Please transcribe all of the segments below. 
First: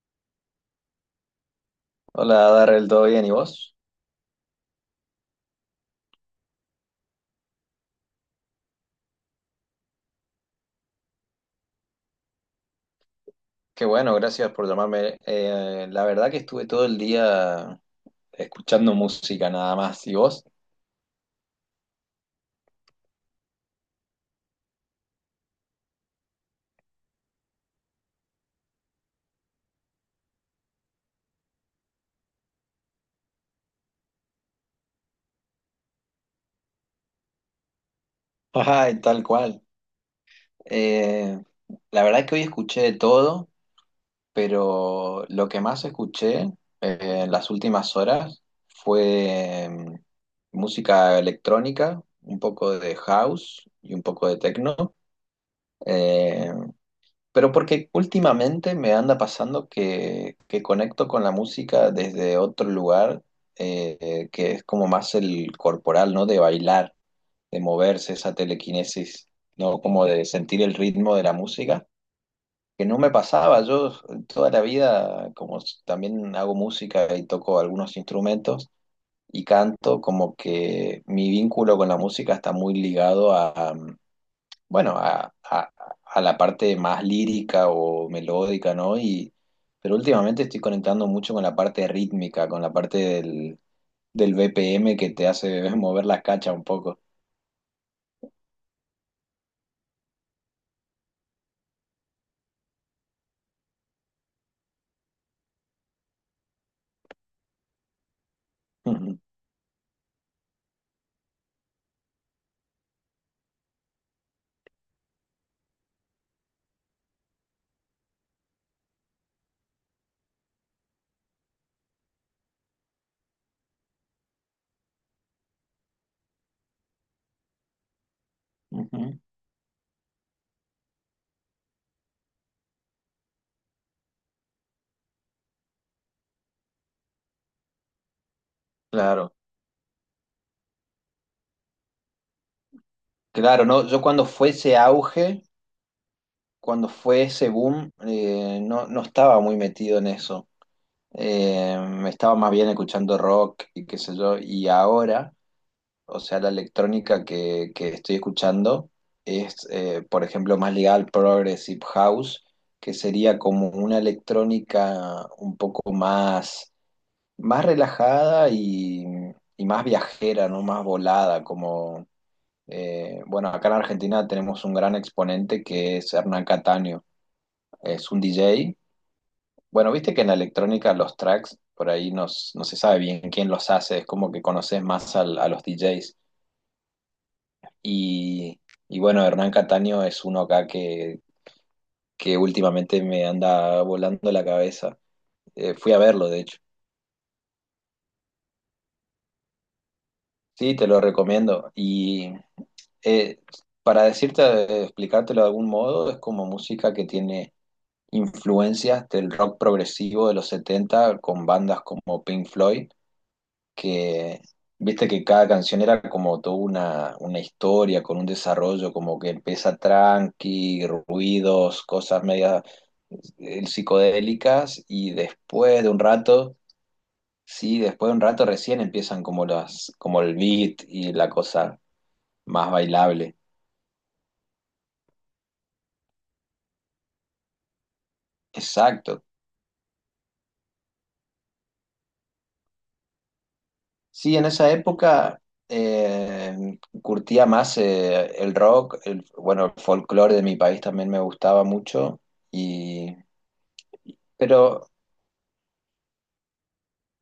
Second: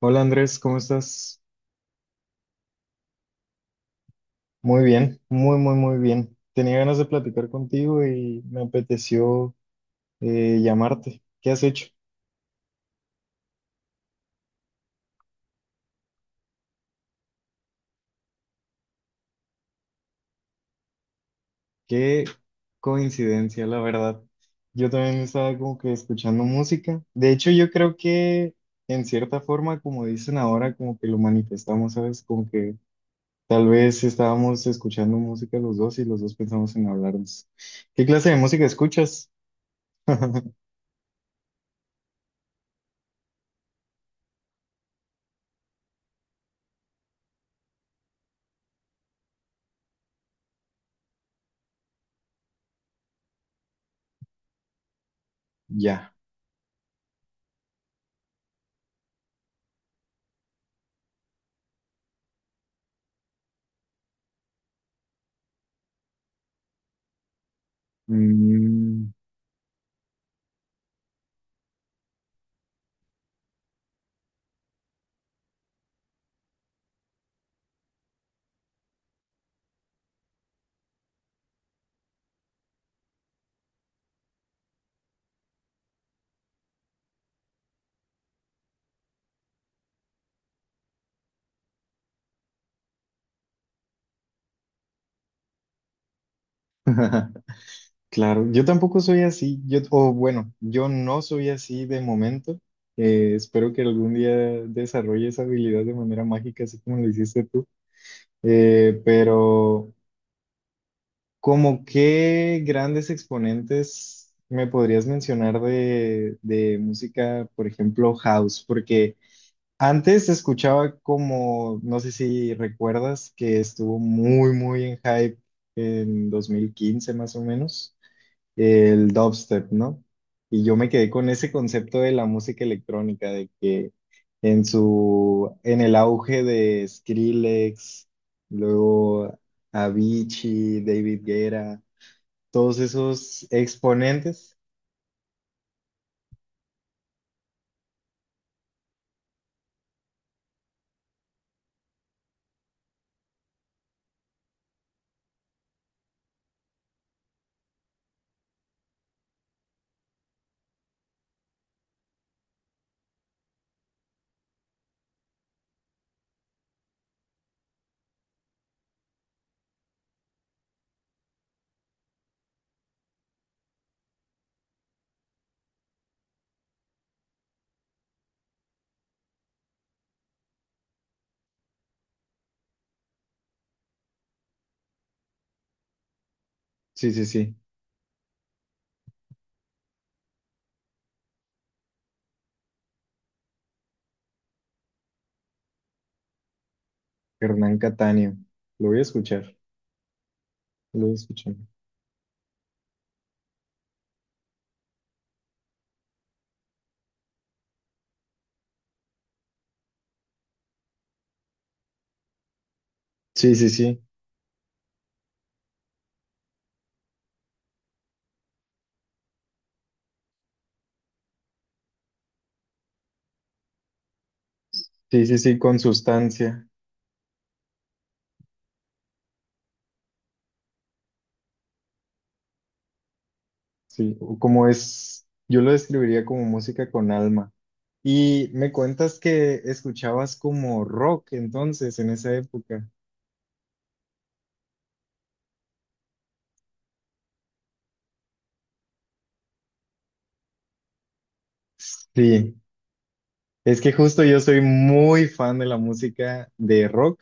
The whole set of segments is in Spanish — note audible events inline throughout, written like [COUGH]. Hola, Andrés, ¿cómo estás? Hola, Darrell, ¿todo bien? ¿Y vos? Muy bien, muy, muy, muy bien. Tenía ganas de platicar contigo y me apeteció llamarte. ¿Qué has hecho? Qué bueno, gracias por llamarme. La verdad que estuve todo el día escuchando música nada más. ¿Y vos? Qué coincidencia, la verdad. Yo también estaba como que escuchando música. De hecho, yo creo que en cierta forma, como dicen ahora, como que lo manifestamos, ¿sabes? Como que tal vez estábamos escuchando música los dos y los dos pensamos en hablarnos. ¿Qué clase de [LAUGHS] música Ay, tal escuchas? cual. [LAUGHS] Eh, la verdad que hoy escuché de todo, pero lo que más escuché eh, en las últimas horas fue música electrónica, un poco de house y un poco de techno. Ya. Eh, Pero porque últimamente me anda pasando que conecto con la música desde otro lugar, que es como más el corporal, ¿no? De bailar, de moverse, esa Mm. telequinesis, ¿no? Como de sentir el ritmo de la música, que no me pasaba. Yo toda la vida, como también hago música y toco algunos instrumentos y canto, como que mi vínculo con la música está muy ligado a bueno, a la parte más lírica o melódica, ¿no? Pero últimamente estoy conectando mucho con la parte rítmica, con la parte del BPM que te hace [LAUGHS] mover la cacha un poco. Claro, yo tampoco soy así, yo, o bueno, yo no soy así de momento. Espero que algún día desarrolle esa habilidad de manera mágica, así como lo hiciste tú. [LAUGHS] Eh, Ujú, pero, ¿Como qué grandes exponentes me podrías mencionar de música, por ejemplo, house? Porque antes escuchaba como, no sé si recuerdas, que estuvo muy, muy en hype en 2015 más o menos el ujú. dubstep, ¿no? Y yo me quedé con ese concepto de la música electrónica, de que en su, en el auge de Skrillex, Claro, luego Avicii, David Guerra, todos esos claro, no, yo cuando fue exponentes. ese auge, cuando fue ese boom, no, no estaba muy metido en eso. Eh, Estaba más bien escuchando rock y qué sé yo, y ahora. O sea, la electrónica que estoy escuchando es, por ejemplo, más ligada al Progressive House, que sería como una electrónica un poco más relajada y más viajera, ¿no? Más volada, como, bueno, acá en Argentina tenemos un gran exponente que es Hernán Cataño, es un DJ. Bueno, viste que en la electrónica los tracks, por ahí no, no se sabe bien quién los hace, es como que conoces más al- a los DJs. Sí, sí, sí. Y, y bueno, Hernán Cataño es uno acá que últimamente me anda volando la cabeza. Fui a verlo, de hecho. Hernán Cataño. Lo voy a escuchar, Sí, te lo lo voy a escuchar. recomiendo. Y eh, para decirte, explicártelo de algún modo, es como música que tiene influencias del rock progresivo de los 70 con bandas como Pink Floyd, Sí, sí, sí, que viste que cada canción era como toda una historia con un desarrollo, como que empieza tranqui, ruidos, cosas medias psicodélicas y sí, sí, sí, con después de un rato, sustancia. sí, después de un rato recién empiezan como el beat y la cosa más bailable. Sí, o como es, yo lo describiría como música con alma. Y me cuentas Exacto. que escuchabas como rock entonces en esa época. Sí, en esa época curtía más el rock, bueno, el folclore de mi país también me gustaba mucho. Sí, y es que justo yo soy pero muy fan de la música de rock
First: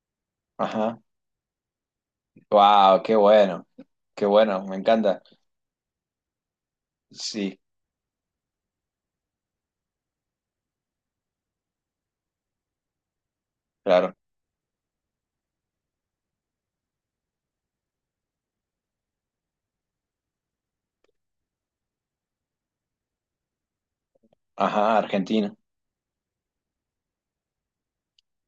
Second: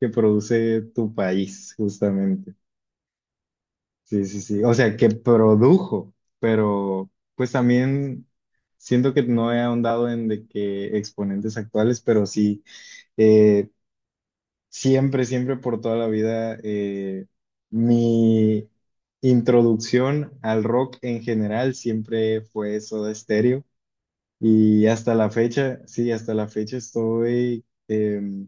que produce ajá, tu país, justamente. wow, qué bueno. Sí, Qué sí, sí. bueno, O me sea, que encanta. produjo, pero pues Sí, también siento que no he ahondado en de que exponentes actuales, pero sí. eh, claro. Siempre, siempre por toda la vida, mi introducción al rock en general siempre fue Soda Stereo y Ajá, hasta la Argentina. fecha, sí, hasta la fecha estoy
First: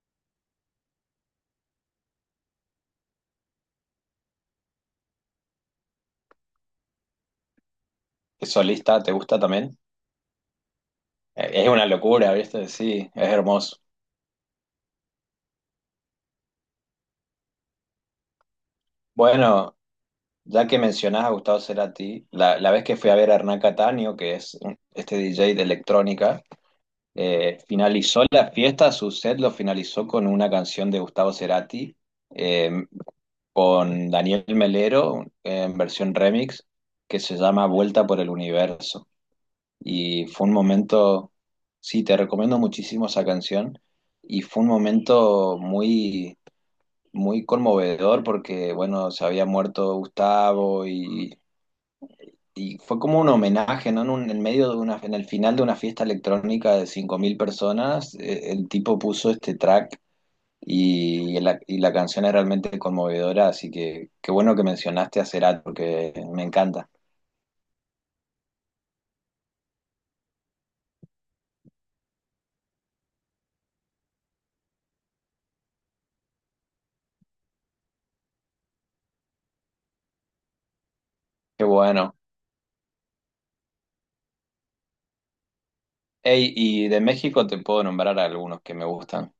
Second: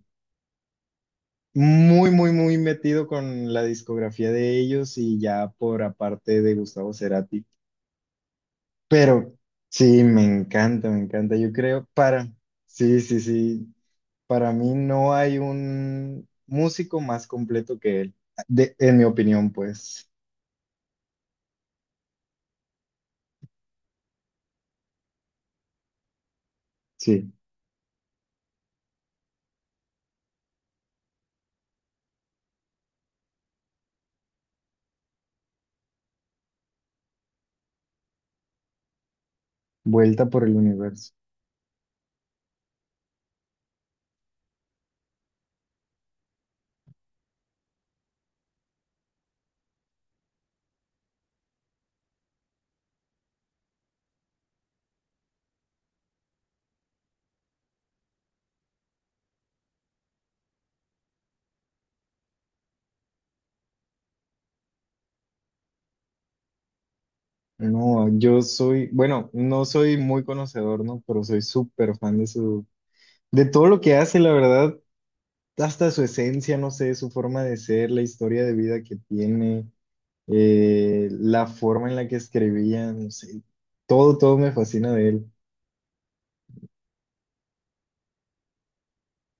muy, muy, muy metido con la discografía de ellos y ya por aparte de Gustavo Cerati. ¿Solista te Pero gusta también? sí, me encanta, yo Es una creo, para, locura, ¿viste? sí, Sí, sí, es sí. hermoso. Para mí no hay un músico más completo que él, en mi opinión, Bueno, pues. ya que mencionás a Gustavo Cerati, la vez que fui a ver a Hernán Cataño, que es este DJ de electrónica, Sí, finalizó la fiesta, su set lo finalizó con una canción de Gustavo Cerati, eh, con Daniel Melero, en versión remix, que se llama Vuelta por el Universo. Y vuelta por fue un el universo. momento, sí, te recomiendo muchísimo esa canción, y fue un momento muy muy conmovedor porque, bueno, se había muerto Gustavo y fue como un homenaje, ¿no? En medio de en el final de una fiesta electrónica de 5.000 personas, el tipo puso este track y la canción es realmente conmovedora, así que qué bueno que mencionaste a Cerati porque me encanta. No, yo soy, bueno, no soy muy conocedor, ¿no? Pero soy súper fan de su, de todo lo que hace, la verdad, hasta su esencia, no sé, su forma de ser, la historia de vida que tiene, la Qué forma en la bueno. que escribía, no sé, todo, todo me fascina de él, Ey, y de México te puedo nombrar algunos que me gustan.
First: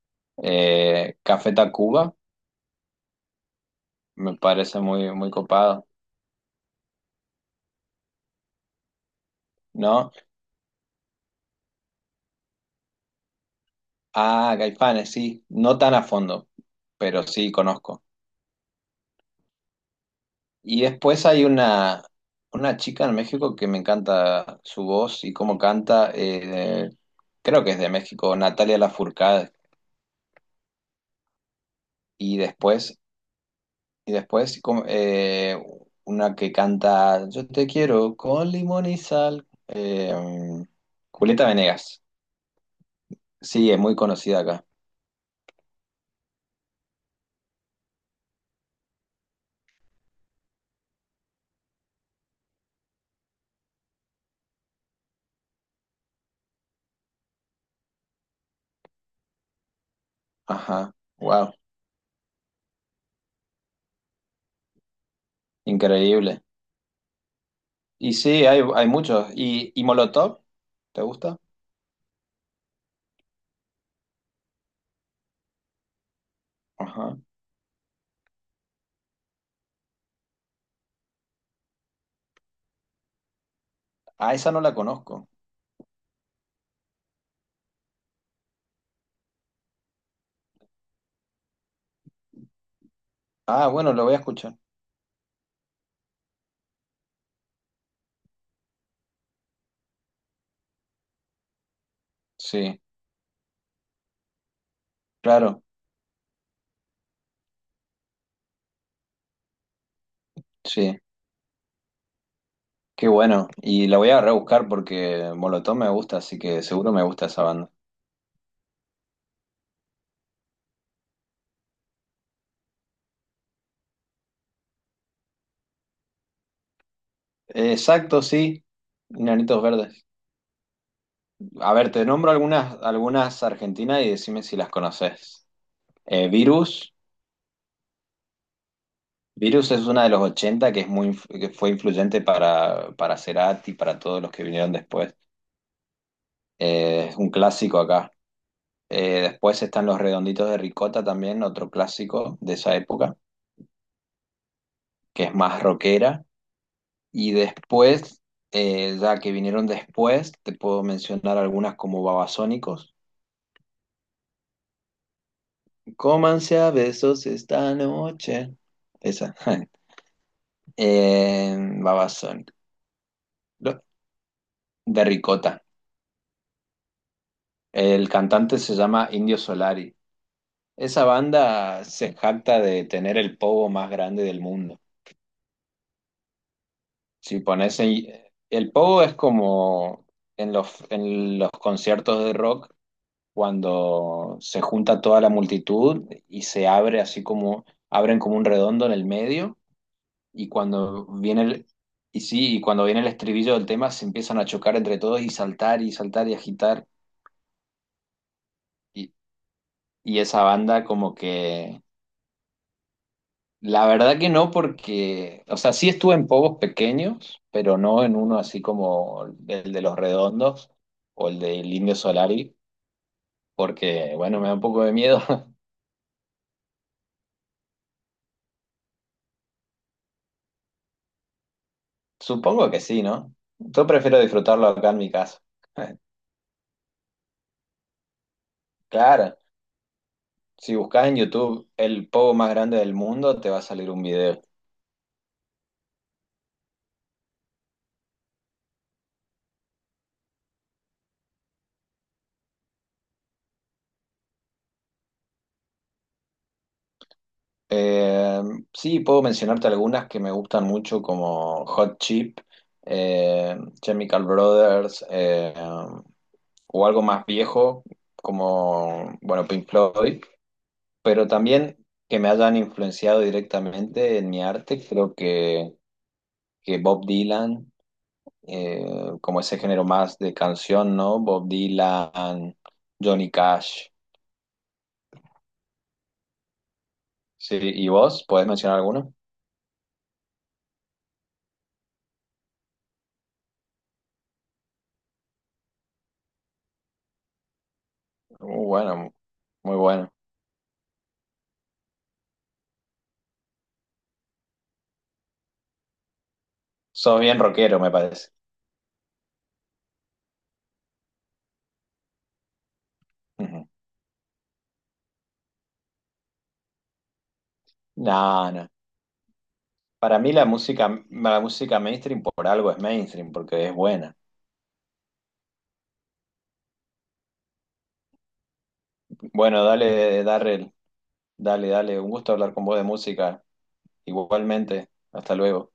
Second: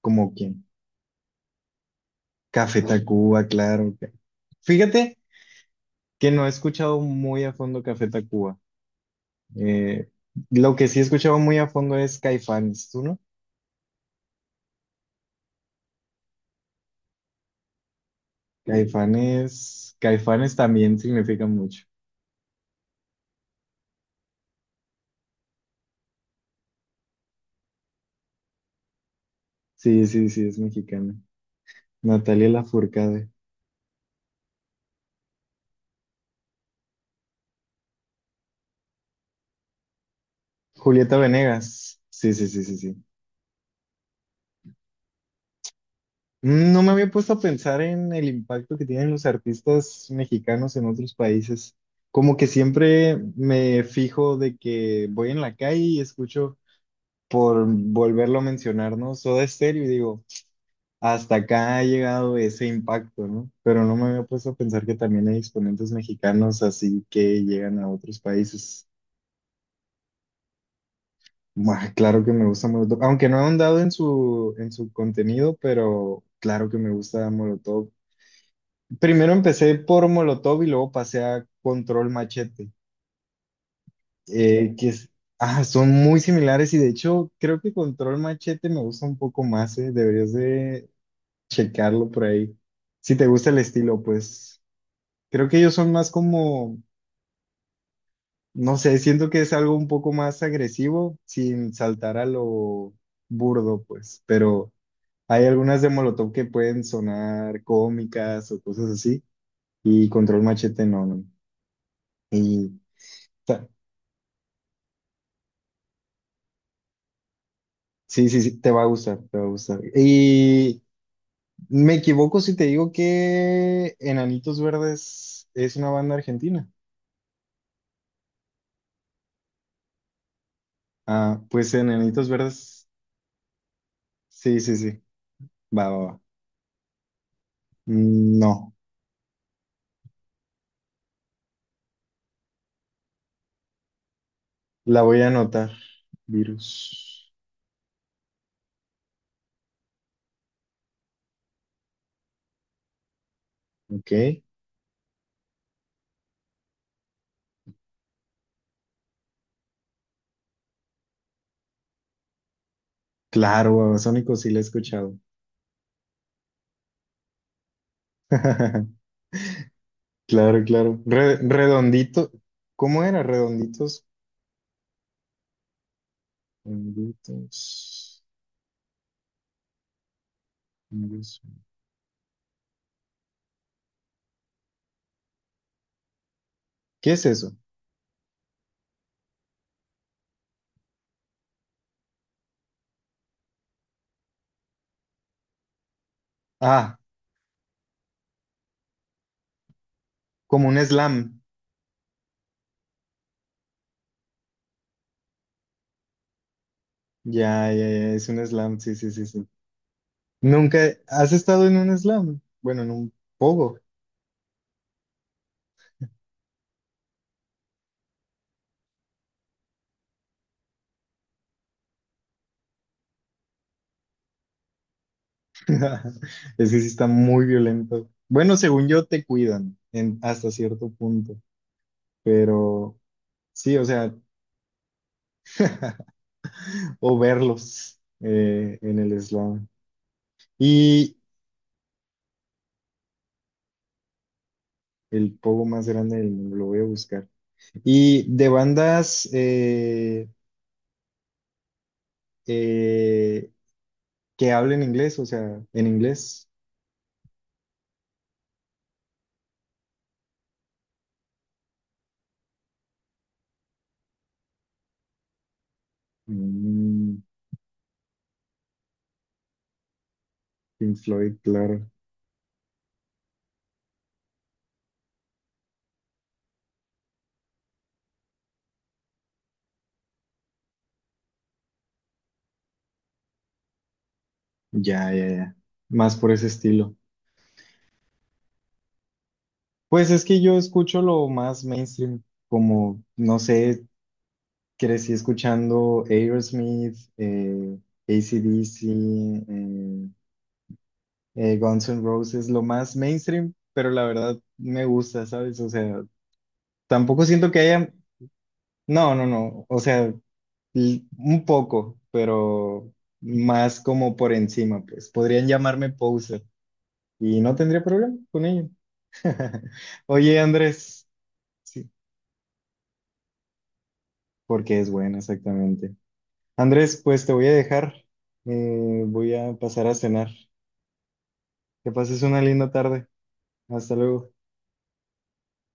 como quien, Café Tacuba, Café Tacuba, claro. me parece muy, Fíjate muy copado, que no he escuchado muy a fondo Café Tacuba. Eh, ¿no? lo que sí he escuchado muy a fondo es Caifanes, ¿tú no? Ah, Caifanes, sí, no tan a fondo, pero sí conozco. Caifanes, Caifanes Y también después hay significa mucho. una chica en México que me encanta su voz y cómo canta, creo que es de México, Natalia Lafourcade. Sí, sí, sí, es mexicana. Y Natalia después, Lafourcade. y después como, una que canta Yo te quiero con limón y sal, Julieta Julieta Venegas. Venegas. Sí, sí, sí, sí, sí. Sí, es muy conocida acá. Mm. No me había puesto a pensar en el impacto que tienen los artistas mexicanos en otros países. Como que siempre me fijo de que voy en la calle y escucho, por volverlo a mencionar, ¿no? Soda Stereo y digo, Ajá, hasta wow, acá ha llegado ese impacto, ¿no? Pero no me había puesto a pensar que también hay exponentes increíble. mexicanos así que llegan a Y otros sí, hay, países. hay muchos. ¿Y Molotov? ¿Te gusta? Buah, claro que me gusta Molotov, aunque no he ahondado en su contenido, pero claro que me Ajá. gusta Molotov. Primero empecé por Molotov y luego pasé a Control Machete, Ah, esa no la sí. Conozco. Ah, son muy similares y de hecho creo que Control Machete me gusta un poco más. Deberías de checarlo por ahí. Si te gusta el Ah, bueno, estilo, la voy a escuchar. pues... Creo que ellos son más como, no sé, siento que es algo un poco más agresivo sin saltar a Sí, lo burdo, pues, pero hay claro, algunas de Molotov que pueden sonar cómicas o cosas así, y Control Machete sí. no, no. Y Qué bueno. ta- Y la voy a rebuscar porque Molotov me gusta, así que seguro me gusta esa banda. sí, sí, sí, te va a gustar, te va a gustar. Y me equivoco si te digo que Enanitos Verdes es una banda argentina. Exacto, sí. Enanitos Verdes. Ah, A pues ver, te Enanitos nombro algunas, Verdes, algunas argentinas y decime si sí, las sí, sí, conoces. va, va, va. Virus. Mm. No. Virus es una de los 80 que, es muy, que fue influyente para Cerati, para todos los que vinieron La después. voy a anotar. Es Virus. un clásico acá. Después están los Redonditos de Ricota también, otro clásico de esa época, Ok. que es más rockera. Y después, ya que vinieron después, te puedo mencionar algunas como Babasónicos. Claro, Babasónicos sí la he escuchado. Cómanse a besos esta noche. [LAUGHS] Esa. [LAUGHS] Claro, claro. Eh, Redondito. Babasónicos. ¿Cómo era? Lo- Redonditos. De Ricota. El Redonditos. cantante se llama Indio Solari. Esa Virus. banda se jacta de tener el pogo más grande del mundo. ¿Qué es Si eso? pones ahí- el pogo es como en en los conciertos de rock, cuando se junta toda la multitud y se Ah, abre así como, abren como un redondo en el medio, y como un cuando slam. viene el, y sí, y cuando viene el estribillo del tema se empiezan a chocar entre todos y saltar y saltar y agitar, Ya, ya, ya, es un slam. Sí, sí, y, sí, sí. y esa Nunca. banda como ¿Has estado en que. un slam? Bueno, en un pogo. La verdad que no, porque, o sea, sí estuve en pogos pequeños, pero no en uno así como el de Los Redondos o el del Indio Solari, porque, bueno, me da un poco de miedo. [LAUGHS] [LAUGHS] Es que sí está muy violento. Bueno, según yo, te cuidan en, hasta cierto punto. Supongo que Pero sí, ¿no? sí, o Yo sea. prefiero disfrutarlo acá en mi casa. [LAUGHS] [LAUGHS] O verlos en el Claro, slam. si buscas en Y YouTube el pogo más grande del mundo, te va a salir un video. el pogo más grande del mundo, lo voy a buscar. Y de bandas eh, que hablen inglés, o sea, en inglés. Eh, sí, puedo mencionarte algunas que me gustan mucho, como Hot Chip, Chemical Brothers. O algo Mm. más viejo, como, bueno, Pink Floyd, Pink pero Floyd, también claro. que me hayan influenciado directamente en mi arte, creo que Bob Dylan, eh, como ese género más de canción, ¿no? Bob Dylan, Johnny Cash, Ya, ya, ya. Más por ese estilo. sí, ¿y vos? ¿Podés mencionar alguno? Pues es que yo escucho lo más mainstream, como, no sé, crecí escuchando Aerosmith, AC/DC, Bueno, muy eh, bueno. Guns N' Roses, lo más mainstream, pero la verdad me gusta, ¿sabes? O sea, Sos tampoco bien siento que rockero, me haya, parece. no, no, no, o sea, un poco, pero Ujú. más como por encima, pues podrían llamarme poser y no tendría problema con No, no. ello. [LAUGHS] Para mí Oye, Andrés, la música sí, mainstream por algo es mainstream, porque es buena. porque es buena, exactamente. Andrés, pues te voy a dejar, voy a Bueno, pasar a dale, cenar. Darrell. Dale, Que dale, un pases gusto una hablar con linda vos de tarde. música. Hasta luego. Igualmente, hasta luego.